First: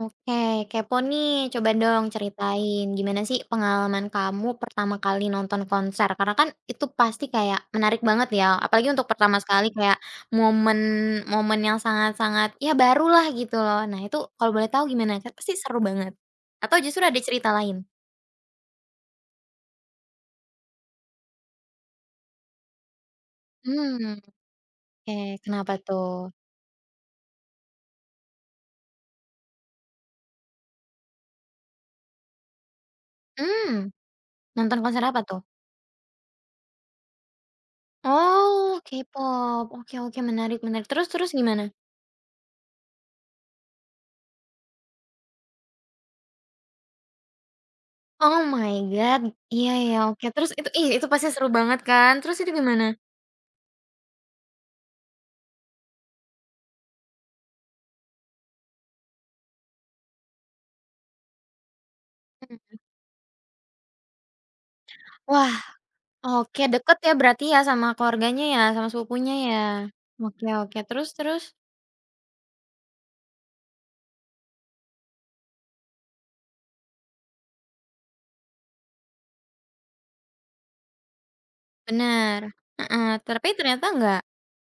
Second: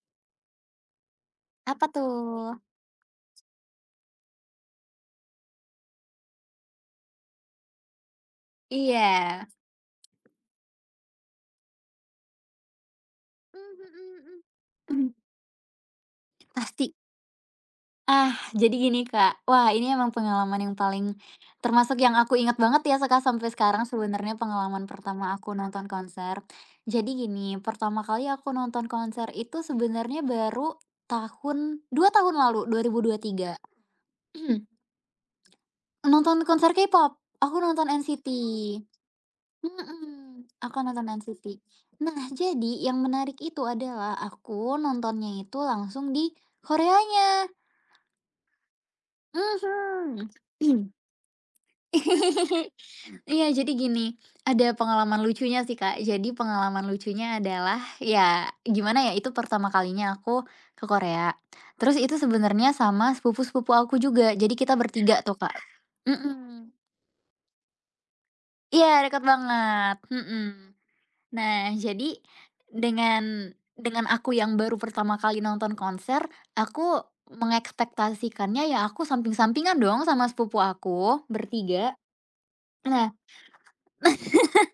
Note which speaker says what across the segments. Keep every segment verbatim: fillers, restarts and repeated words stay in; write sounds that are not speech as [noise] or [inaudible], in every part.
Speaker 1: Oke, kepo nih. Coba
Speaker 2: Apa
Speaker 1: dong
Speaker 2: tuh?
Speaker 1: ceritain gimana sih pengalaman kamu pertama kali nonton konser? Karena kan itu pasti kayak menarik banget ya, apalagi untuk pertama
Speaker 2: Iya.
Speaker 1: sekali kayak momen momen yang sangat-sangat ya barulah gitu
Speaker 2: Mmm,
Speaker 1: loh. Nah,
Speaker 2: mhm
Speaker 1: itu
Speaker 2: mhm.
Speaker 1: kalau boleh tahu
Speaker 2: Mhm,
Speaker 1: gimana? Kan pasti seru banget. Atau
Speaker 2: pasti.
Speaker 1: justru ada cerita lain?
Speaker 2: Ah, jadi gini, Kak, wah ini emang pengalaman yang paling termasuk yang aku ingat banget ya seka sampai sekarang
Speaker 1: Hmm,
Speaker 2: sebenarnya pengalaman
Speaker 1: oke.
Speaker 2: pertama aku
Speaker 1: Kenapa
Speaker 2: nonton
Speaker 1: tuh?
Speaker 2: konser. Jadi gini, pertama kali aku nonton konser itu sebenarnya baru tahun dua tahun lalu, dua dua ribu dua tiga.
Speaker 1: Hmm. Nonton konser apa tuh?
Speaker 2: Nonton konser K-pop, aku nonton N C T.
Speaker 1: Oh,
Speaker 2: Oh.
Speaker 1: K-pop. Oke oke,
Speaker 2: Mhm,
Speaker 1: menarik
Speaker 2: aku
Speaker 1: menarik.
Speaker 2: nonton
Speaker 1: Terus terus
Speaker 2: N C T.
Speaker 1: gimana?
Speaker 2: Nah, jadi yang menarik itu adalah aku nontonnya itu langsung di Koreanya.
Speaker 1: Oh my god, iya ya, oke.
Speaker 2: Mhm.
Speaker 1: Terus itu ih,
Speaker 2: [clears throat]
Speaker 1: itu pasti seru banget kan, terus itu gimana?
Speaker 2: Iya, jadi gini, ada pengalaman lucunya sih, Kak. Jadi pengalaman lucunya adalah, ya gimana ya, itu pertama kalinya aku ke Korea. Terus itu sebenarnya
Speaker 1: Mhm.
Speaker 2: sama sepupu-sepupu aku juga, jadi kita bertiga tuh,
Speaker 1: Wah,
Speaker 2: Kak.
Speaker 1: oke
Speaker 2: Mhm.
Speaker 1: deket ya berarti ya sama keluarganya ya,
Speaker 2: Iya,
Speaker 1: sama
Speaker 2: dekat
Speaker 1: sepupunya ya?
Speaker 2: banget, mhm.
Speaker 1: Oke oke, terus terus?
Speaker 2: Nah, jadi dengan dengan aku yang baru pertama kali nonton konser, aku mengekspektasikannya ya aku samping-sampingan dong sama sepupu aku, bertiga.
Speaker 1: Bener,
Speaker 2: Nah,
Speaker 1: heeh, tapi ternyata enggak?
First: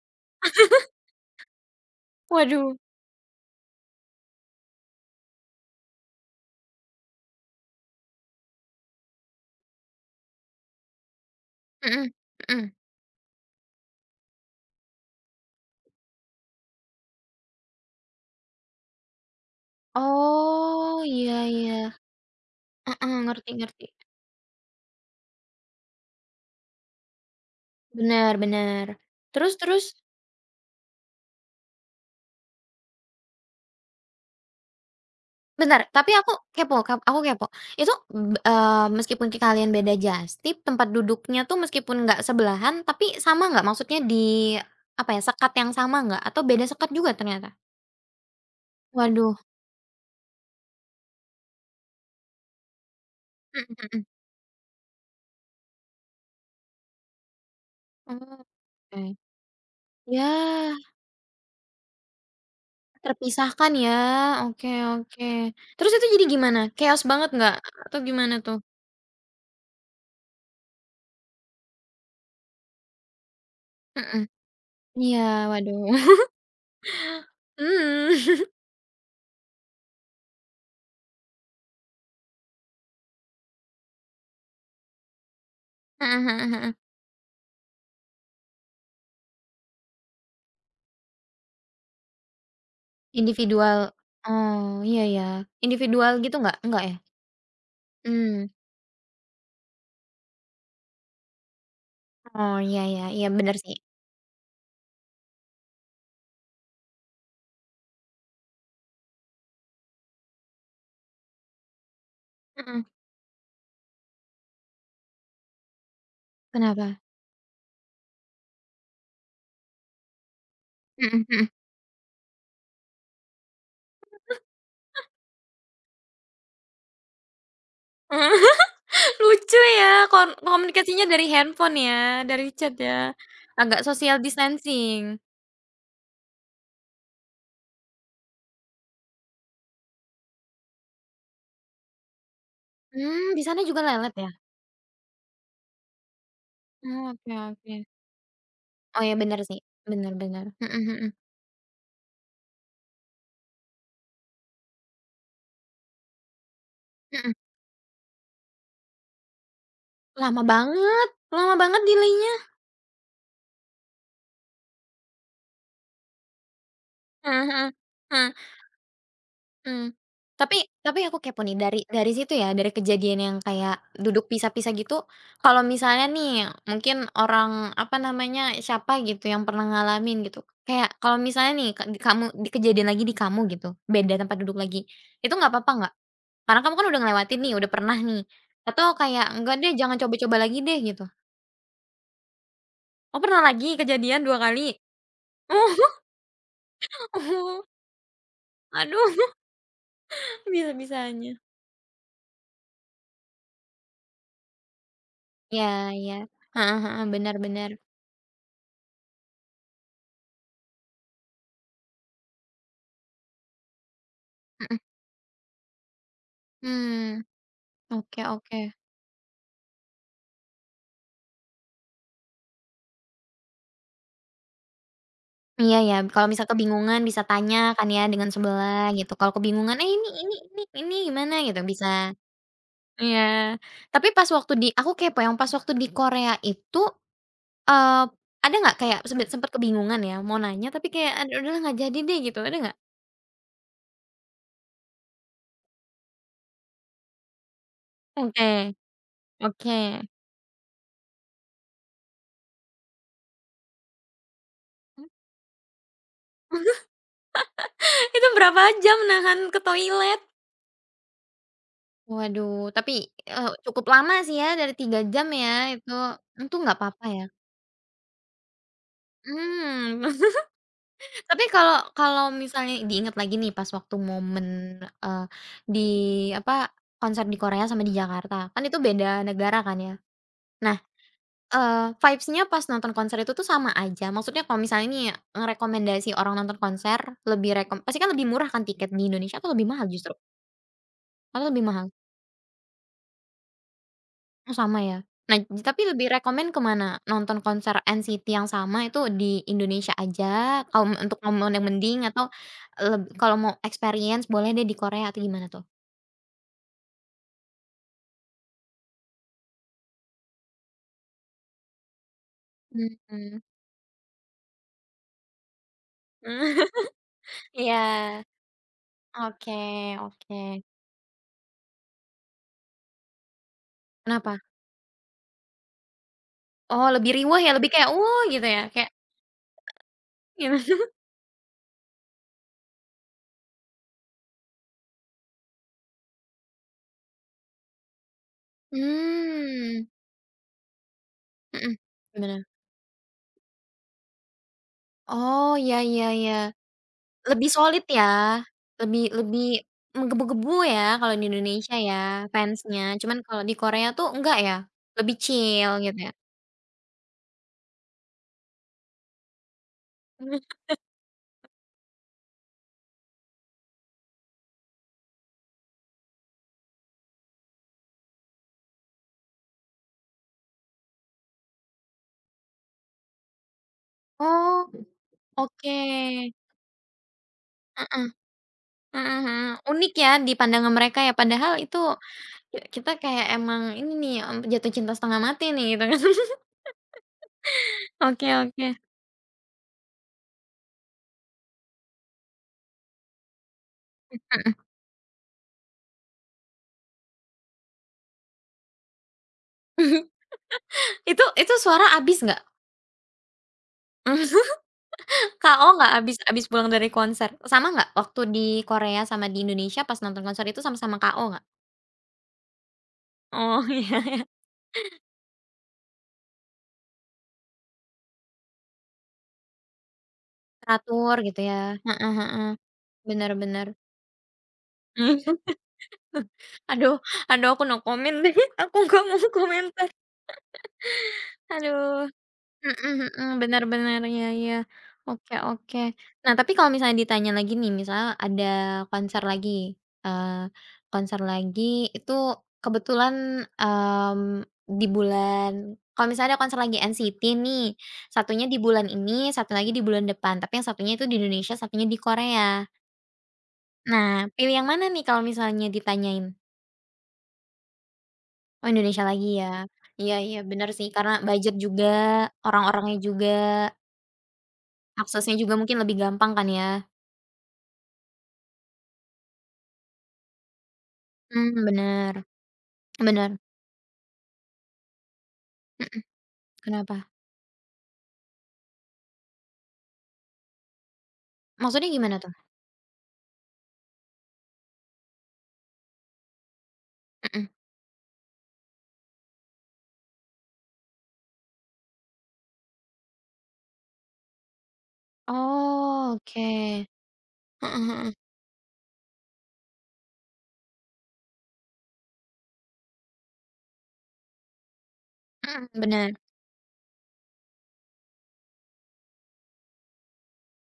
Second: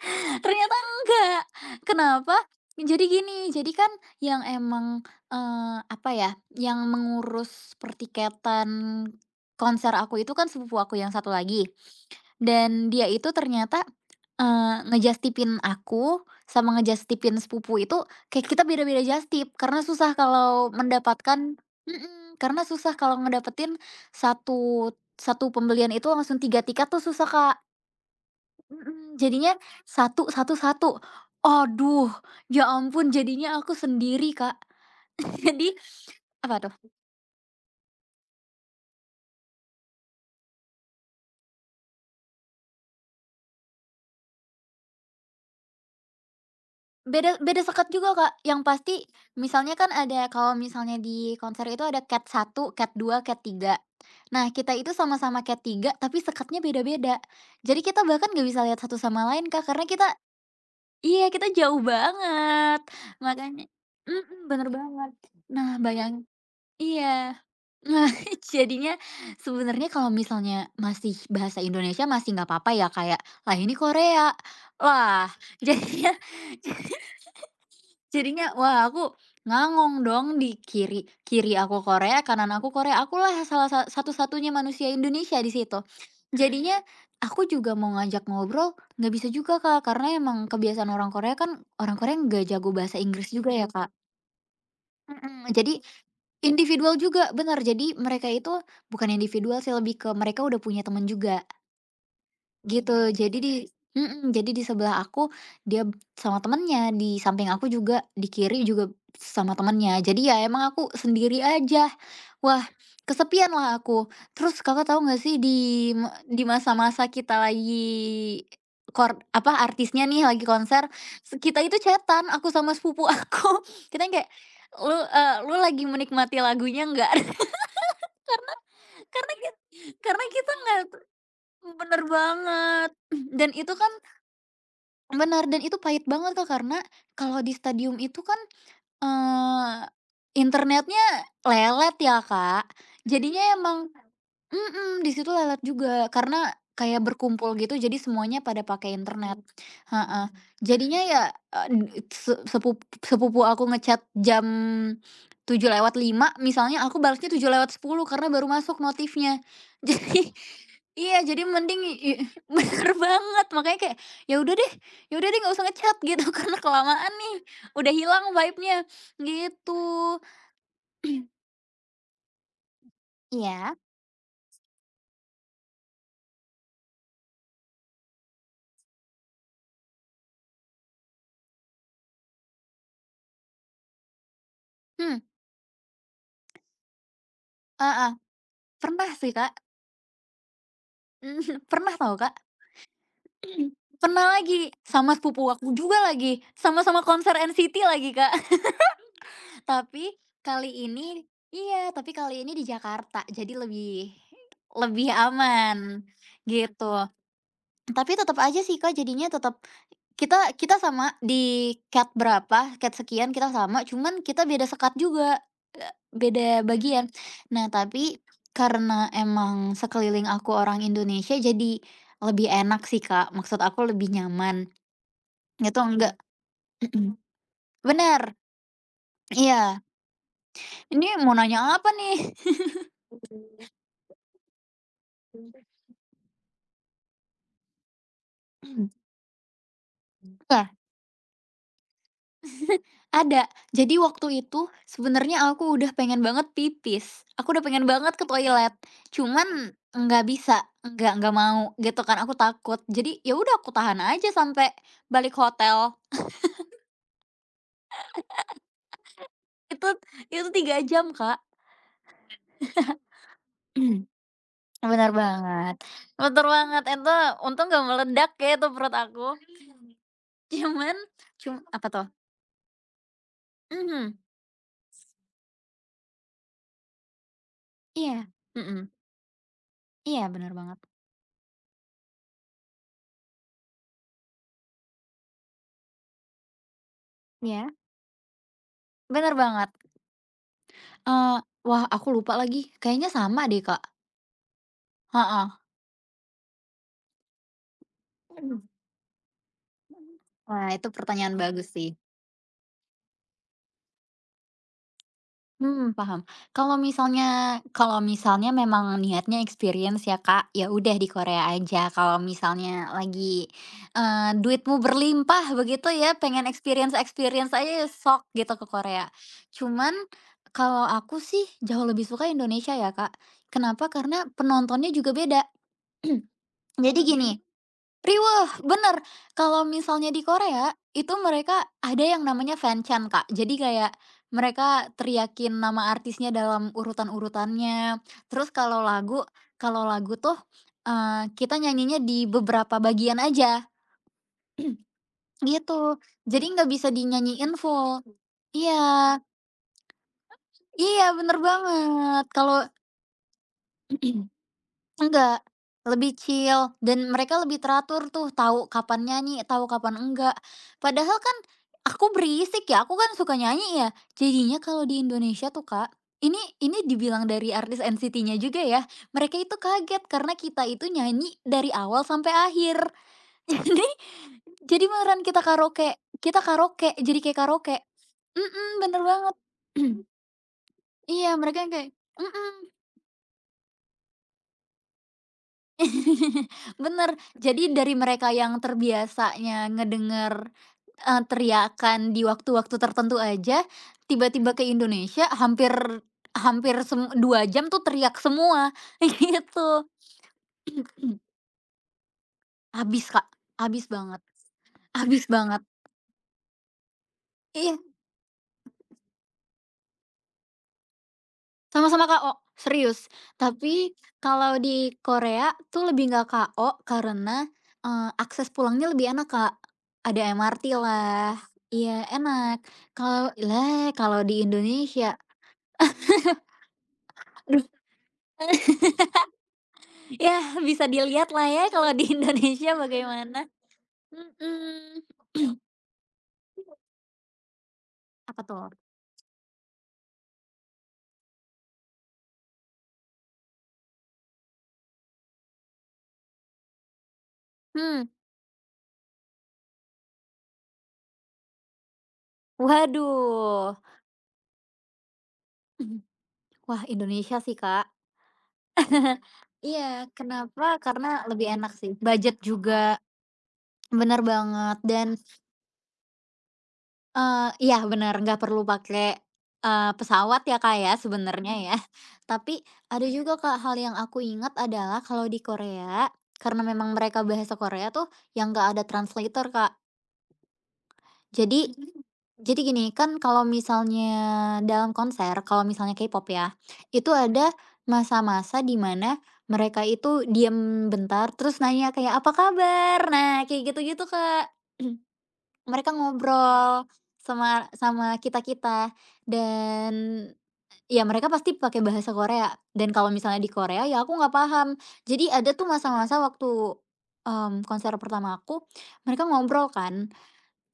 Speaker 2: [laughs] ternyata enggak. Kenapa?
Speaker 1: Waduh,
Speaker 2: Jadi gini, jadi kan yang emang, eee, apa ya, yang mengurus pertiketan konser aku itu kan sepupu aku yang satu lagi,
Speaker 1: mhm mhm.
Speaker 2: dan dia itu ternyata, Eee, nge aku sama ngejustipin sepupu itu kayak kita beda-beda justip karena susah kalau
Speaker 1: Oh, iya
Speaker 2: mendapatkan,
Speaker 1: iya,
Speaker 2: mhm, karena susah
Speaker 1: heeh,
Speaker 2: kalau
Speaker 1: ngerti
Speaker 2: ngedapetin
Speaker 1: ngerti.
Speaker 2: satu satu pembelian itu langsung tiga tiket tuh susah, Kak.
Speaker 1: Bener bener.
Speaker 2: Mhm, jadinya
Speaker 1: Terus terus?
Speaker 2: satu satu satu. Aduh, ya ampun jadinya aku sendiri, Kak. [laughs] Jadi
Speaker 1: Bentar, tapi aku
Speaker 2: apa tuh?
Speaker 1: kepo kap aku kepo. Itu, mmm, eee, meskipun ki kalian beda jas tip, tempat duduknya tuh meskipun nggak sebelahan, tapi sama nggak? Maksudnya di, apa ya, sekat yang sama nggak? Atau beda sekat juga
Speaker 2: Beda
Speaker 1: ternyata?
Speaker 2: beda sekat juga, Kak. Yang pasti
Speaker 1: Waduh,
Speaker 2: misalnya kan ada kalau misalnya di konser itu ada cat satu, cat dua, cat
Speaker 1: mhm
Speaker 2: tiga.
Speaker 1: mhm.
Speaker 2: Nah, kita itu sama-sama cat tiga, tapi sekatnya beda-beda. Jadi kita bahkan
Speaker 1: Oh,
Speaker 2: nggak bisa lihat satu
Speaker 1: oke.
Speaker 2: sama lain, Kak, karena kita,
Speaker 1: Ya,
Speaker 2: iya, kita jauh banget. Makanya
Speaker 1: terpisahkan ya,
Speaker 2: mhm,
Speaker 1: oke
Speaker 2: bener banget.
Speaker 1: oke.
Speaker 2: Nah,
Speaker 1: Terus itu jadi
Speaker 2: bayang
Speaker 1: gimana? Chaos banget
Speaker 2: iya.
Speaker 1: nggak? Atau
Speaker 2: Nah,
Speaker 1: gimana
Speaker 2: [laughs]
Speaker 1: tuh?
Speaker 2: jadinya sebenarnya kalau misalnya masih bahasa Indonesia masih nggak apa-apa ya, kayak, "Lah, ini
Speaker 1: Mhm.
Speaker 2: Korea."
Speaker 1: Iya,
Speaker 2: Lah,
Speaker 1: waduh.
Speaker 2: jadinya
Speaker 1: [laughs]
Speaker 2: [laughs]
Speaker 1: Mmm.
Speaker 2: jadinya wah aku ngangong dong di kiri kiri aku Korea, kanan aku Korea, akulah salah sa satu-satunya manusia Indonesia di situ. Jadinya
Speaker 1: [laughs]
Speaker 2: aku juga mau ngajak ngobrol nggak bisa juga, Kak, karena emang kebiasaan orang Korea kan orang Korea nggak jago bahasa Inggris juga ya, Kak.
Speaker 1: Individual oh, iya ya.
Speaker 2: Mhm, jadi
Speaker 1: Individual gitu nggak? Nggak ya?
Speaker 2: individual juga, benar. Jadi mereka
Speaker 1: Mmm,
Speaker 2: itu bukan individual sih, lebih ke mereka udah punya teman juga.
Speaker 1: oh iya iya
Speaker 2: Gitu,
Speaker 1: iya
Speaker 2: jadi
Speaker 1: bener
Speaker 2: di
Speaker 1: sih.
Speaker 2: mhm, jadi di sebelah aku dia b- sama temennya, di samping aku juga, di kiri juga sama temennya. Jadi ya emang aku sendiri aja. Wah,
Speaker 1: Mhm,
Speaker 2: kesepian lah aku. Terus Kakak tahu nggak sih di me di
Speaker 1: kenapa?
Speaker 2: masa-masa kita lagi kor apa, artisnya nih lagi konser,
Speaker 1: Mhm
Speaker 2: se
Speaker 1: mhm.
Speaker 2: kita itu chat aku sama sepupu aku. [laughs] Kita yang kayak, "Lu, eee, lu lagi menikmati lagunya nggak?" [laughs]
Speaker 1: [laughs]
Speaker 2: Karena kita,
Speaker 1: Lucu ya
Speaker 2: karena
Speaker 1: kon
Speaker 2: kita nggak,
Speaker 1: komunikasinya dari handphone ya,
Speaker 2: bener
Speaker 1: dari chat
Speaker 2: banget.
Speaker 1: ya,
Speaker 2: Dan itu
Speaker 1: agak
Speaker 2: kan,
Speaker 1: social distancing.
Speaker 2: benar, dan itu pahit banget, Kak, karena kalau di stadium itu kan, eee, internetnya lelet ya, Kak.
Speaker 1: Mmm,
Speaker 2: Jadinya
Speaker 1: di sana
Speaker 2: emang
Speaker 1: juga lelet ya?
Speaker 2: Mhm, di situ lelet juga, karena kayak
Speaker 1: Oh, oke
Speaker 2: berkumpul
Speaker 1: oke.
Speaker 2: gitu, jadi semuanya pada pakai
Speaker 1: Oh ya
Speaker 2: internet.
Speaker 1: bener sih,
Speaker 2: Mmm.
Speaker 1: bener
Speaker 2: Heeh.
Speaker 1: bener. Mhm
Speaker 2: Jadinya
Speaker 1: mhm,
Speaker 2: ya, eee, se sepup sepupu aku ngechat jam tujuh lewat lima, misalnya, aku
Speaker 1: mhm.
Speaker 2: balasnya tujuh lewat sepuluh karena baru masuk notifnya. [laughs] Jadi
Speaker 1: Lama banget
Speaker 2: iya, jadi
Speaker 1: lama
Speaker 2: mending
Speaker 1: banget
Speaker 2: i
Speaker 1: delay-nya.
Speaker 2: [laughs] bener banget, makanya kayak, "Ya udah deh, ya udah deh, nggak usah ngechat," gitu, [laughs] "karena kelamaan nih,
Speaker 1: Mhm mhm,
Speaker 2: udah hilang
Speaker 1: mhm.
Speaker 2: vibe-nya,"
Speaker 1: Mmm,
Speaker 2: gitu.
Speaker 1: tapi tapi aku kepo nih dari dari situ ya, dari kejadian yang
Speaker 2: Iya?
Speaker 1: kayak duduk pisah-pisah gitu, kalau misalnya nih mungkin orang, apa namanya, siapa gitu yang pernah ngalamin gitu, kayak kalau misalnya nih ka di kamu di kejadian lagi di kamu gitu, beda tempat duduk lagi,
Speaker 2: Hmm,
Speaker 1: itu nggak apa-apa nggak? Karena kamu kan udah ngelewatin nih, udah pernah
Speaker 2: heeh.
Speaker 1: nih, atau
Speaker 2: Pernah
Speaker 1: kayak,
Speaker 2: sih, Kak.
Speaker 1: "Enggak deh, jangan coba-coba lagi deh," gitu?
Speaker 2: [laughs] Pernah tau, Kak.
Speaker 1: Oh pernah lagi kejadian
Speaker 2: Pernah
Speaker 1: dua
Speaker 2: lagi,
Speaker 1: kali?
Speaker 2: sama sepupu aku juga
Speaker 1: [laughs]
Speaker 2: lagi, sama-sama
Speaker 1: Oh
Speaker 2: konser
Speaker 1: oh,
Speaker 2: N C T lagi, Kak.
Speaker 1: aduh
Speaker 2: [laughs] Tapi
Speaker 1: [laughs]
Speaker 2: kali ini,
Speaker 1: bisa-bisanya.
Speaker 2: iya, tapi kali ini di Jakarta, jadi lebih lebih
Speaker 1: Iya
Speaker 2: aman,
Speaker 1: iya, heeh
Speaker 2: gitu.
Speaker 1: heeh, bener bener,
Speaker 2: Tapi tetap aja sih, Kak, jadinya tetap kita kita sama di cat berapa, cat sekian kita sama, cuman kita beda
Speaker 1: mhm.
Speaker 2: sekat juga, eee, beda bagian.
Speaker 1: Mmm,
Speaker 2: Nah, tapi
Speaker 1: oke oke.
Speaker 2: karena emang sekeliling aku orang Indonesia, jadi lebih enak sih, Kak, maksud aku lebih nyaman,
Speaker 1: Iya
Speaker 2: gitu.
Speaker 1: ya,
Speaker 2: Enggak.
Speaker 1: kalau misal kebingungan
Speaker 2: Mhm,
Speaker 1: bisa tanya kan ya dengan
Speaker 2: bener,
Speaker 1: sebelah gitu, kalau kebingungan,
Speaker 2: iya.
Speaker 1: "Eh, ini ini ini ini
Speaker 2: Ini
Speaker 1: gimana?"
Speaker 2: mau
Speaker 1: Gitu
Speaker 2: nanya
Speaker 1: bisa.
Speaker 2: apa nih?
Speaker 1: Iya, tapi pas waktu di aku kepo yang pas
Speaker 2: [laughs]
Speaker 1: waktu di Korea itu, eee, ada nggak
Speaker 2: Mhm.
Speaker 1: kayak sempet sempet kebingungan ya mau
Speaker 2: Nah,
Speaker 1: nanya tapi kayak, "Aduh udahlah nggak jadi deh," gitu, ada nggak?
Speaker 2: ada. Jadi waktu itu sebenarnya aku udah pengen banget pipis. Aku udah pengen banget ke
Speaker 1: Oke
Speaker 2: toilet, cuman
Speaker 1: oke.
Speaker 2: nggak bisa, nggak nggak mau gitu kan, aku takut. Jadi ya udah aku tahan aja sampai balik hotel.
Speaker 1: [laughs] Itu berapa jam nahan ke
Speaker 2: Itu
Speaker 1: toilet?
Speaker 2: itu tiga jam, Kak.
Speaker 1: Waduh, tapi, eee,
Speaker 2: [clears throat]
Speaker 1: cukup
Speaker 2: Mhm.
Speaker 1: lama sih ya dari tiga
Speaker 2: Bener
Speaker 1: jam ya
Speaker 2: banget,
Speaker 1: itu,
Speaker 2: betul
Speaker 1: itu nggak
Speaker 2: banget.
Speaker 1: apa-apa
Speaker 2: Itu
Speaker 1: ya?
Speaker 2: untung nggak meledak ya itu perut aku.
Speaker 1: Mmm.
Speaker 2: Cuman
Speaker 1: Tapi
Speaker 2: cum
Speaker 1: kalau
Speaker 2: apa tuh?
Speaker 1: kalau misalnya diingat lagi nih pas waktu
Speaker 2: Mhm,
Speaker 1: momen, eee, di apa, konser di Korea sama di
Speaker 2: iya,
Speaker 1: Jakarta, kan itu
Speaker 2: mhm,
Speaker 1: beda negara kan ya.
Speaker 2: iya bener
Speaker 1: Nah,
Speaker 2: banget.
Speaker 1: eee, vibes-nya pas nonton konser itu tuh sama aja? Maksudnya kalau misalnya nih ngerekomendasi orang nonton konser, lebih
Speaker 2: Iya,
Speaker 1: rekom pasti kan lebih murah kan tiket di
Speaker 2: bener
Speaker 1: Indonesia atau lebih
Speaker 2: banget,
Speaker 1: mahal justru?
Speaker 2: eee,
Speaker 1: Atau lebih
Speaker 2: wah
Speaker 1: mahal?
Speaker 2: aku lupa lagi, kayaknya sama deh, Kak,
Speaker 1: Oh sama ya? Nah
Speaker 2: heeh.
Speaker 1: j- tapi lebih rekomen kemana nonton konser N C T yang sama itu di Indonesia aja,
Speaker 2: Wah,
Speaker 1: kalau
Speaker 2: itu
Speaker 1: m- untuk
Speaker 2: pertanyaan
Speaker 1: momen yang
Speaker 2: bagus sih,
Speaker 1: mending atau eh, leb kalau mau experience boleh deh di Korea atau gimana tuh?
Speaker 2: mhm, paham. Kalau misalnya kalau misalnya memang niatnya experience ya, Kak, ya udah di Korea aja, kalau misalnya
Speaker 1: Mhm.
Speaker 2: lagi, eee, duitmu berlimpah begitu ya, pengen
Speaker 1: [laughs]
Speaker 2: experience-experience aja
Speaker 1: Iya.
Speaker 2: ya sok gitu ke Korea.
Speaker 1: Oke
Speaker 2: Cuman
Speaker 1: oke.
Speaker 2: kalau aku sih jauh lebih suka Indonesia ya, Kak. Kenapa? Karena
Speaker 1: Kenapa?
Speaker 2: penontonnya juga beda. [clears throat]
Speaker 1: Oh
Speaker 2: Jadi
Speaker 1: lebih
Speaker 2: gini,
Speaker 1: riweh ya, lebih kayak, uh gitu
Speaker 2: riweuh,
Speaker 1: ya? Kayak
Speaker 2: bener. Kalau misalnya di Korea,
Speaker 1: gimana?
Speaker 2: itu mereka ada yang namanya fanchan, Kak. Jadi kayak mereka teriakin nama artisnya dalam urutan-urutannya. Terus kalau lagu
Speaker 1: Mmm,
Speaker 2: kalau lagu tuh, eee, kita
Speaker 1: mhm,
Speaker 2: nyanyinya
Speaker 1: [laughs]
Speaker 2: di
Speaker 1: gimana?
Speaker 2: beberapa bagian aja, [clears throat]
Speaker 1: Oh, iya
Speaker 2: gitu.
Speaker 1: iya iya.
Speaker 2: Jadi nggak bisa
Speaker 1: Lebih
Speaker 2: dinyanyiin
Speaker 1: solid
Speaker 2: full.
Speaker 1: ya, lebih
Speaker 2: Iya.
Speaker 1: lebih menggebu-gebu ya
Speaker 2: Iya,
Speaker 1: kalau di
Speaker 2: bener
Speaker 1: Indonesia ya
Speaker 2: banget. Kalau
Speaker 1: fansnya, cuman kalau di Korea tuh
Speaker 2: [clears throat]
Speaker 1: enggak ya, lebih
Speaker 2: enggak,
Speaker 1: chill gitu ya?
Speaker 2: lebih chill dan mereka lebih teratur tuh, tahu kapan nyanyi, tahu kapan enggak.
Speaker 1: Mhm.
Speaker 2: Padahal kan aku berisik ya, aku kan suka nyanyi ya. Jadinya kalau di Indonesia tuh, Kak, ini ini dibilang dari artis N C T-nya juga ya, mereka itu kaget karena kita itu nyanyi dari awal sampai akhir. [laughs] Jadi
Speaker 1: Oh,
Speaker 2: jadi beneran kita
Speaker 1: oke.
Speaker 2: karaoke, kita karaoke, jadi kayak karaoke.
Speaker 1: Heeh
Speaker 2: Mhm, bener
Speaker 1: heeh
Speaker 2: banget.
Speaker 1: heeh. Unik
Speaker 2: [clears throat]
Speaker 1: ya di pandangan mereka ya,
Speaker 2: Iya,
Speaker 1: padahal
Speaker 2: mereka yang
Speaker 1: itu
Speaker 2: kayak mhm.
Speaker 1: ki kita kayak emang ini nih, mmm, jatuh cinta setengah mati nih gitu kan. [laughs]
Speaker 2: [laughs] Bener, jadi dari
Speaker 1: Oke
Speaker 2: mereka yang
Speaker 1: oke,
Speaker 2: terbiasanya ngedenger, eee, teriakan di waktu-waktu tertentu aja,
Speaker 1: heeh.
Speaker 2: tiba-tiba ke Indonesia hampir hampir sem dua jam tuh teriak semua, [laughs] gitu. [clears throat]
Speaker 1: [laughs] Itu itu suara habis nggak?
Speaker 2: Habis, Kak, habis banget,
Speaker 1: [laughs]
Speaker 2: habis banget.
Speaker 1: K O nggak habis habis pulang dari konser? Sama
Speaker 2: Iya.
Speaker 1: nggak waktu di Korea sama di Indonesia pas nonton konser itu sama-sama K O nggak?
Speaker 2: Sama-sama K o, serius.
Speaker 1: Oh, [laughs]
Speaker 2: Tapi
Speaker 1: iya iya.
Speaker 2: kalau di Korea tuh lebih nggak K o karena, eee, akses pulangnya lebih enak, Kak. Ada M R T
Speaker 1: Teratur
Speaker 2: lah,
Speaker 1: gitu ya.
Speaker 2: iya,
Speaker 1: Heeh heeh.
Speaker 2: enak. Kalau
Speaker 1: Bener bener.
Speaker 2: lah kalau di
Speaker 1: [laughs]
Speaker 2: Indonesia,
Speaker 1: Mmm. Aduh aduh aku
Speaker 2: aduh,
Speaker 1: no comment deh, [laughs] aku
Speaker 2: [laughs]
Speaker 1: nggak mau komentar.
Speaker 2: ya bisa dilihat lah ya kalau di
Speaker 1: Aduh.
Speaker 2: [laughs] Indonesia
Speaker 1: Mhm mhm,
Speaker 2: bagaimana.
Speaker 1: bener bener, iya iya.
Speaker 2: Mhm.
Speaker 1: Oke
Speaker 2: [clears throat]
Speaker 1: oke. Nah, tapi kalau misalnya ditanya lagi nih, misalnya
Speaker 2: Apa
Speaker 1: ada
Speaker 2: tuh?
Speaker 1: konser lagi, eee, konser lagi itu kebetulan, mmm, di bulan kalau misalnya ada konser lagi N C T nih,
Speaker 2: Hmm,
Speaker 1: satunya di bulan ini, satu lagi di bulan depan, tapi yang satunya itu di Indonesia, satunya di Korea.
Speaker 2: waduh.
Speaker 1: Nah, pilih yang mana nih kalau misalnya
Speaker 2: [clears throat]
Speaker 1: ditanyain?
Speaker 2: Wah, Indonesia sih, Kak.
Speaker 1: Oh Indonesia
Speaker 2: [laughs]
Speaker 1: lagi ya?
Speaker 2: Iya,
Speaker 1: Iya iya bener
Speaker 2: kenapa?
Speaker 1: sih karena
Speaker 2: Karena lebih
Speaker 1: budget
Speaker 2: enak
Speaker 1: juga,
Speaker 2: sih, budget juga.
Speaker 1: orang-orangnya juga,
Speaker 2: Bener banget dan,
Speaker 1: aksesnya juga mungkin lebih gampang kan ya?
Speaker 2: eee, iya bener nggak perlu pakai, eee, pesawat ya, Kak, ya sebenarnya
Speaker 1: Mmm,
Speaker 2: ya.
Speaker 1: bener
Speaker 2: [laughs] Tapi ada
Speaker 1: bener,
Speaker 2: juga, Kak, hal yang aku ingat adalah kalau di
Speaker 1: mhm,
Speaker 2: Korea, karena memang
Speaker 1: kenapa?
Speaker 2: mereka bahasa Korea tuh yang nggak ada translator, Kak. Jadi
Speaker 1: Maksudnya
Speaker 2: mhm.
Speaker 1: gimana tuh?
Speaker 2: Jadi gini kan kalau misalnya dalam konser, kalau misalnya K-pop ya, itu
Speaker 1: Mhm,
Speaker 2: ada masa-masa di mana mereka itu diam bentar terus nanya kayak, "Apa kabar?" Nah, kayak gitu-gitu, Kak. [clears throat] Mereka
Speaker 1: oh oke,
Speaker 2: ngobrol sama
Speaker 1: heeh heeh,
Speaker 2: sama kita-kita dan ya mereka pasti pakai bahasa Korea dan kalau misalnya di Korea ya aku nggak paham. Jadi ada tuh
Speaker 1: mhm, bener,
Speaker 2: masa-masa waktu, mmm, konser pertama aku, mereka ngobrol kan,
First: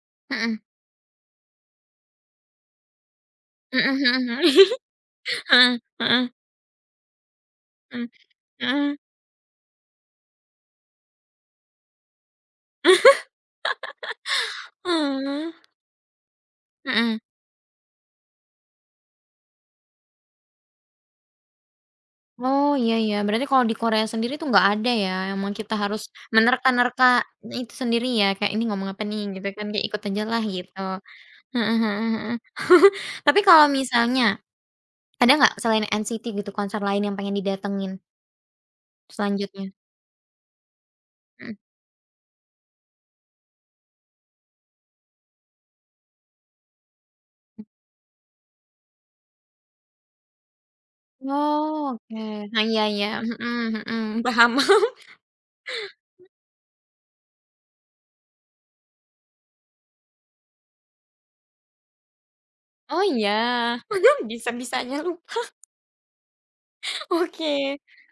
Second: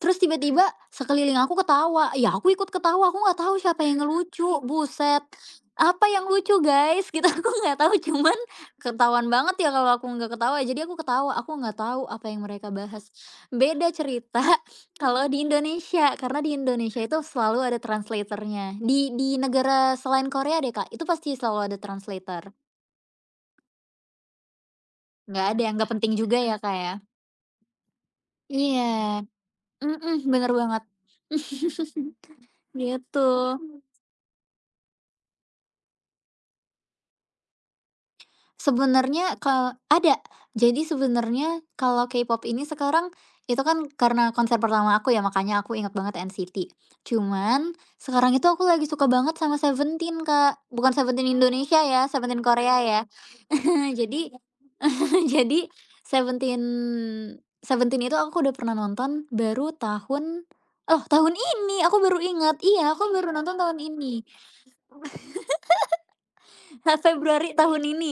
Speaker 2: terus
Speaker 1: mhm,
Speaker 2: tiba-tiba sekeliling aku ketawa, ya aku ikut ketawa, aku nggak tahu siapa
Speaker 1: mhm
Speaker 2: yang
Speaker 1: mhm mhm,
Speaker 2: ngelucu,
Speaker 1: [laughs]
Speaker 2: buset.
Speaker 1: heeh
Speaker 2: Apa
Speaker 1: heeh,
Speaker 2: yang lucu guys? [laughs] Kita aku nggak tahu
Speaker 1: mhm
Speaker 2: cuman
Speaker 1: mhm,
Speaker 2: ketahuan banget ya kalau aku nggak ketawa, jadi aku ketawa, aku nggak tahu apa yang mereka bahas. Beda cerita, [laughs] kalau di
Speaker 1: oh,
Speaker 2: Indonesia, karena di Indonesia
Speaker 1: mhm.
Speaker 2: itu selalu ada translatornya. Di di negara selain Korea deh, Kak, itu pasti selalu ada translator.
Speaker 1: Oh, iya iya, berarti kalau di Korea sendiri tuh nggak ada ya,
Speaker 2: Nggak
Speaker 1: emang
Speaker 2: ada
Speaker 1: kita
Speaker 2: yang nggak
Speaker 1: harus
Speaker 2: penting juga ya Kak ya.
Speaker 1: menerka-nerka itu sendiri ya, kayak, "Ini
Speaker 2: Iya,
Speaker 1: ngomong apa nih?" Gitu kan, kayak ikut
Speaker 2: mhm,
Speaker 1: aja lah
Speaker 2: bener
Speaker 1: gitu.
Speaker 2: banget.
Speaker 1: Heeh heeh heeh.
Speaker 2: [laughs]
Speaker 1: [laughs]
Speaker 2: Gitu.
Speaker 1: Tapi kalau misalnya, ada nggak selain N C T gitu konser lain yang pengen didatengin
Speaker 2: Sebenarnya
Speaker 1: selanjutnya?
Speaker 2: ke ada. Jadi
Speaker 1: Mhm.
Speaker 2: sebenarnya kalau K-pop ini sekarang itu kan karena konser pertama aku ya, makanya aku ingat banget N C T. Cuman sekarang itu aku lagi suka banget sama Seventeen, Kak. Bukan Seventeen Indonesia
Speaker 1: Oh,
Speaker 2: ya,
Speaker 1: oke.
Speaker 2: Seventeen
Speaker 1: Nah,
Speaker 2: Korea
Speaker 1: iya
Speaker 2: ya.
Speaker 1: iya,
Speaker 2: [laughs]
Speaker 1: mhm mhm,
Speaker 2: Jadi
Speaker 1: paham. [laughs]
Speaker 2: [laughs] jadi Seventeen, Seventeen itu aku udah pernah nonton baru tahun. Oh, tahun ini aku baru ingat. Iya,
Speaker 1: Oh,
Speaker 2: aku baru nonton
Speaker 1: iya,
Speaker 2: tahun ini.
Speaker 1: [laughs] bisa-bisanya lupa.
Speaker 2: [laughs]
Speaker 1: Oke.
Speaker 2: Februari tahun ini.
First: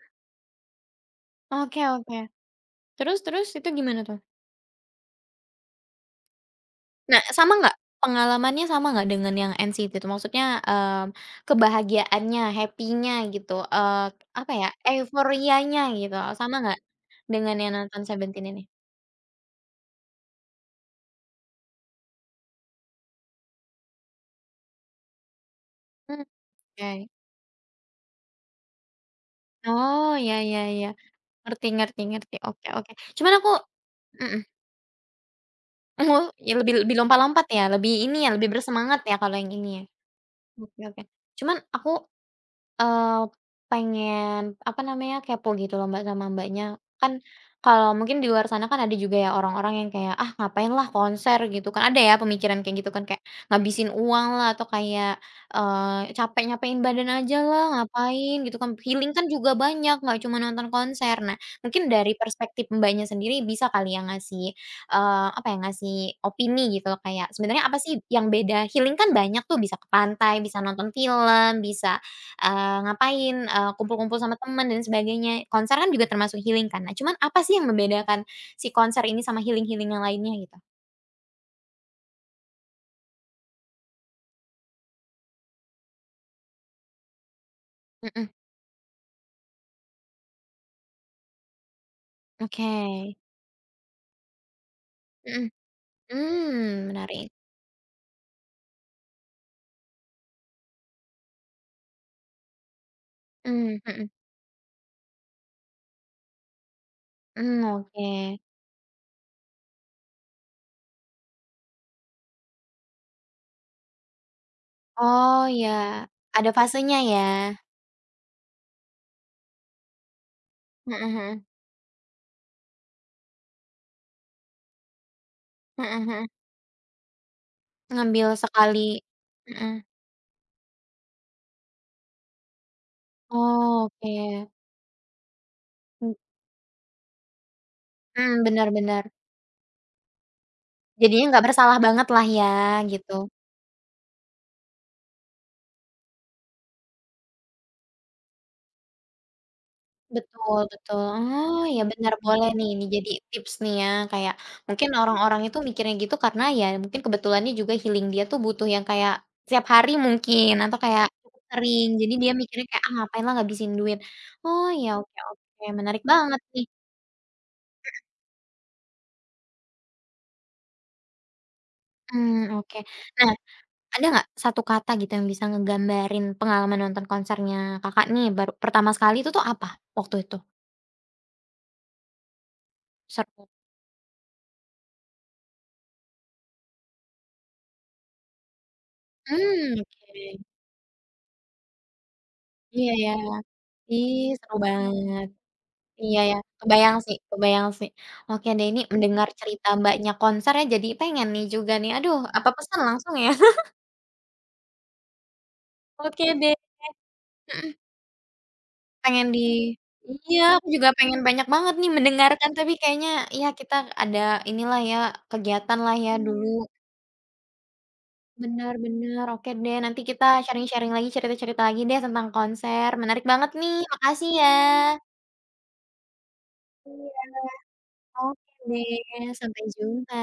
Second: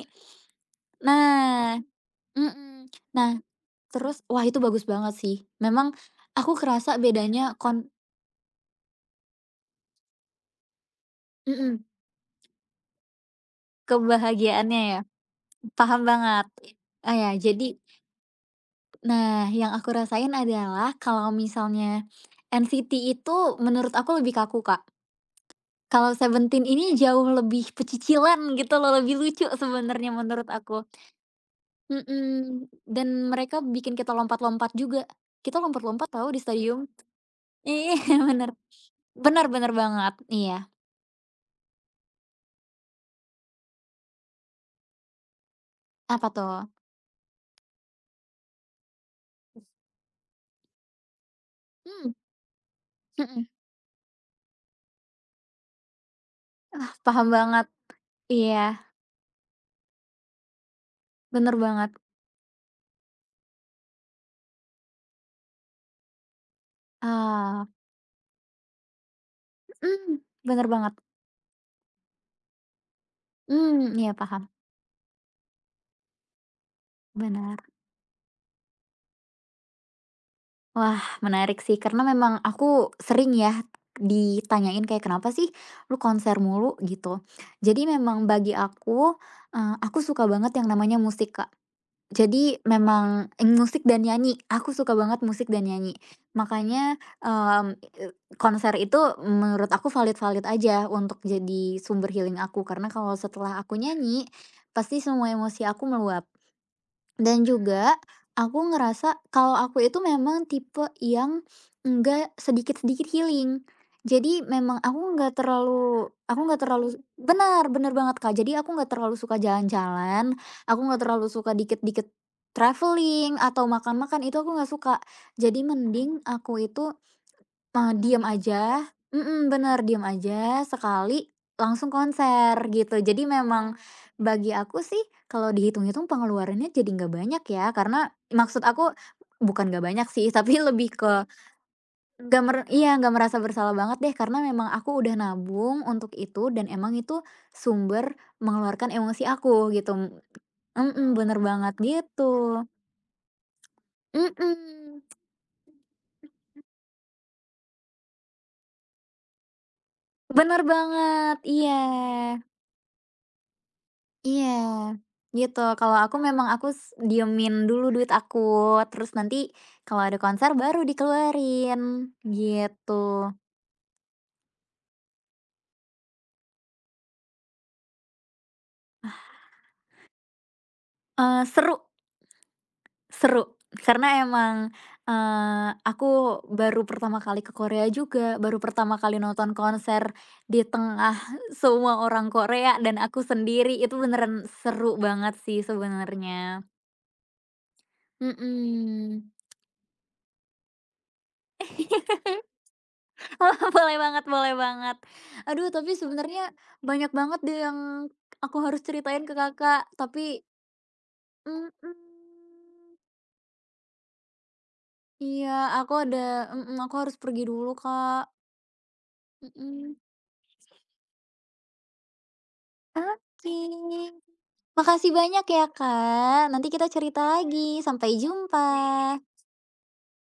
Speaker 2: Nah,
Speaker 1: Oke oke.
Speaker 2: mhm.
Speaker 1: Terus
Speaker 2: Nah,
Speaker 1: terus, itu gimana tuh?
Speaker 2: terus wah itu bagus banget sih. Memang aku kerasa
Speaker 1: Nah, sama
Speaker 2: bedanya
Speaker 1: nggak?
Speaker 2: kon
Speaker 1: Pengalamannya sama nggak dengan yang N C T itu? Maksudnya, mmm,
Speaker 2: mhm,
Speaker 1: kebahagiaannya, happy-nya gitu, eee, apa ya,
Speaker 2: kebahagiaannya ya,
Speaker 1: euforianya
Speaker 2: paham
Speaker 1: gitu,
Speaker 2: banget.
Speaker 1: sama nggak
Speaker 2: Ah, ya
Speaker 1: dengan
Speaker 2: jadi
Speaker 1: yang nonton Seventeen ini?
Speaker 2: nah yang aku rasain adalah kalau misalnya N C T itu menurut aku lebih kaku, Kak. Kalau
Speaker 1: Mmm,
Speaker 2: Seventeen ini
Speaker 1: oke.
Speaker 2: jauh lebih pecicilan gitu loh, lebih lucu sebenarnya
Speaker 1: Oh, ya
Speaker 2: menurut
Speaker 1: ya
Speaker 2: aku.
Speaker 1: ya. Ngerti ngerti ngerti, oke
Speaker 2: Mhm,
Speaker 1: oke.
Speaker 2: dan
Speaker 1: Cuman aku
Speaker 2: mereka bikin kita
Speaker 1: mhm,
Speaker 2: lompat-lompat juga. Kita
Speaker 1: oh,
Speaker 2: lompat-lompat
Speaker 1: [laughs]
Speaker 2: tahu di
Speaker 1: ya lebih
Speaker 2: stadium.
Speaker 1: lebih lompat-lompat ya,
Speaker 2: Iya,
Speaker 1: lebih ini
Speaker 2: [laughs]
Speaker 1: ya, lebih
Speaker 2: bener.
Speaker 1: bersemangat ya kalau yang
Speaker 2: Benar-benar
Speaker 1: ini ya?
Speaker 2: banget, iya.
Speaker 1: Oke oke. Cuman aku eh pengen, apa namanya, kepo gitu loh Mbak, sama
Speaker 2: Apa tuh?
Speaker 1: Mbaknya. Kan kalau mungkin di luar sana kan ada juga ya orang-orang yang kayak, "Ah, ngapain lah konser," gitu kan. Ada
Speaker 2: Mhm,
Speaker 1: ya pemikiran kayak gitu kan, kayak
Speaker 2: [laughs]
Speaker 1: ngabisin uang lah atau kayak, eee, capek-nyapain
Speaker 2: ah,
Speaker 1: badan
Speaker 2: paham
Speaker 1: aja lah,
Speaker 2: banget.
Speaker 1: ngapain gitu
Speaker 2: Iya,
Speaker 1: kan. Healing kan juga banyak, nggak cuma nonton konser. Nah,
Speaker 2: bener
Speaker 1: mungkin
Speaker 2: banget.
Speaker 1: dari perspektif Mbaknya sendiri bisa kali ya ngasih, eee, apa ya, ngasih opini gitu loh kayak, sebenarnya
Speaker 2: Ah,
Speaker 1: apa sih yang beda? Healing kan banyak tuh, bisa ke
Speaker 2: mhm,
Speaker 1: pantai, bisa
Speaker 2: bener
Speaker 1: nonton
Speaker 2: banget.
Speaker 1: film, bisa Eee, ngapain, eee,
Speaker 2: Hmm, iya
Speaker 1: kumpul-kumpul sama
Speaker 2: paham,
Speaker 1: temen dan sebagainya. Konser kan juga termasuk healing kan. Nah, cuman apa sih
Speaker 2: benar.
Speaker 1: yang membedakan si konser ini sama healing-healing yang lainnya gitu?
Speaker 2: Wah, menarik sih karena memang aku sering ya ditanyain kayak, "Kenapa sih lu konser mulu?" Gitu. Jadi memang
Speaker 1: Mhm.
Speaker 2: bagi aku, eee, aku suka banget yang namanya musik, Kak. Jadi
Speaker 1: Oke.
Speaker 2: memang, eee, musik dan nyanyi, aku suka banget musik
Speaker 1: Mhm.
Speaker 2: dan nyanyi.
Speaker 1: Mmm,
Speaker 2: Makanya,
Speaker 1: menarik.
Speaker 2: mmm, eee, konser itu menurut aku valid-valid aja untuk jadi sumber healing aku, karena kalau setelah
Speaker 1: Mmm,
Speaker 2: aku
Speaker 1: mhm.
Speaker 2: nyanyi, pasti semua emosi aku meluap. Dan
Speaker 1: Mmm,
Speaker 2: juga
Speaker 1: oke.
Speaker 2: aku ngerasa kalau aku itu memang tipe yang enggak sedikit-sedikit healing. Jadi memang aku nggak
Speaker 1: Oh, ya.
Speaker 2: terlalu aku
Speaker 1: Ada
Speaker 2: nggak terlalu
Speaker 1: fasenya ya?
Speaker 2: benar, benar banget, Kak. Jadi aku nggak terlalu suka jalan-jalan, aku nggak
Speaker 1: Mhm
Speaker 2: terlalu
Speaker 1: mhm.
Speaker 2: suka dikit-dikit traveling atau makan-makan itu aku nggak suka. Jadi
Speaker 1: Mhm
Speaker 2: mending
Speaker 1: mhm.
Speaker 2: aku itu Eee, diem
Speaker 1: Ngambil
Speaker 2: aja,
Speaker 1: sekali
Speaker 2: mhm,
Speaker 1: mhm.
Speaker 2: bener, diem aja sekali langsung konser gitu. Jadi memang
Speaker 1: Oh, oke.
Speaker 2: bagi aku sih kalau dihitung-hitung
Speaker 1: M
Speaker 2: pengeluarannya jadi nggak banyak ya, karena
Speaker 1: mhm,
Speaker 2: maksud
Speaker 1: bener
Speaker 2: aku
Speaker 1: bener.
Speaker 2: bukan nggak banyak sih, [laughs] tapi lebih
Speaker 1: Jadinya
Speaker 2: ke
Speaker 1: nggak bersalah banget lah
Speaker 2: nggak
Speaker 1: ya,
Speaker 2: mer iya,
Speaker 1: gitu.
Speaker 2: nggak merasa bersalah banget deh karena memang aku udah nabung untuk itu dan emang itu sumber mengeluarkan emosi aku gitu.
Speaker 1: Betul betul.
Speaker 2: Mhm, bener
Speaker 1: Oh,
Speaker 2: banget
Speaker 1: ya benar
Speaker 2: gitu.
Speaker 1: boleh nih, ini jadi tips nih ya, kayak mungkin
Speaker 2: Mhm,
Speaker 1: orang-orang itu mikirnya gitu karena ya mungkin kebetulannya juga healing dia tuh butuh yang kayak setiap hari mungkin
Speaker 2: bener
Speaker 1: atau kayak
Speaker 2: banget,
Speaker 1: cukup
Speaker 2: iya.
Speaker 1: sering. Jadi dia mikirnya kayak, "Ah, ngapain lah ngabisin duit."
Speaker 2: Iya,
Speaker 1: Oh, ya oke
Speaker 2: gitu.
Speaker 1: oke,
Speaker 2: Kalau
Speaker 1: menarik
Speaker 2: aku
Speaker 1: banget
Speaker 2: memang
Speaker 1: nih.
Speaker 2: aku s diemin dulu duit aku, terus nanti kalau ada konser baru dikeluarin,
Speaker 1: Mmm, oke.
Speaker 2: gitu.
Speaker 1: Nah, ada nggak satu kata gitu yang bisa ngegambarin pengalaman nonton konsernya Kakak nih baru pertama sekali itu tuh apa waktu itu?
Speaker 2: Eee, seru, seru,
Speaker 1: Seru.
Speaker 2: karena emang, eee, aku baru pertama kali ke Korea juga, baru pertama kali nonton
Speaker 1: Mmm,
Speaker 2: konser
Speaker 1: oke.
Speaker 2: di tengah semua orang Korea
Speaker 1: Iya
Speaker 2: dan
Speaker 1: ya.
Speaker 2: aku sendiri, itu
Speaker 1: Ih,
Speaker 2: beneran
Speaker 1: seru
Speaker 2: seru
Speaker 1: banget.
Speaker 2: banget sih
Speaker 1: Iya ya,
Speaker 2: sebenarnya.
Speaker 1: kebayang sih kebayang sih. Oke deh ini mendengar
Speaker 2: Mhm.
Speaker 1: cerita Mbaknya konser ya jadi pengen nih juga nih, aduh
Speaker 2: [laughs]
Speaker 1: apa pesan langsung ya? [laughs]
Speaker 2: [laughs] Boleh banget, boleh banget. Aduh, tapi
Speaker 1: Oke
Speaker 2: sebenarnya
Speaker 1: deh,
Speaker 2: banyak banget deh
Speaker 1: mhm,
Speaker 2: yang aku harus ceritain
Speaker 1: pengen
Speaker 2: ke
Speaker 1: di
Speaker 2: Kakak,
Speaker 1: iya
Speaker 2: tapi
Speaker 1: aku juga pengen banyak banget nih
Speaker 2: mhm,
Speaker 1: mendengarkan tapi kayaknya ya kita ada inilah ya,
Speaker 2: iya,
Speaker 1: kegiatan
Speaker 2: aku
Speaker 1: lah ya
Speaker 2: ada
Speaker 1: dulu.
Speaker 2: mhm, aku harus pergi dulu, Kak.
Speaker 1: Benar-benar oke deh
Speaker 2: Mhm.
Speaker 1: nanti kita sharing-sharing lagi cerita-cerita lagi deh tentang konser, menarik banget
Speaker 2: Oke.
Speaker 1: nih makasih ya.
Speaker 2: Makasih banyak ya, Kak. Nanti kita
Speaker 1: Iya.
Speaker 2: cerita
Speaker 1: Iya.
Speaker 2: lagi. Sampai
Speaker 1: Oke
Speaker 2: jumpa.
Speaker 1: deh, sampai jumpa.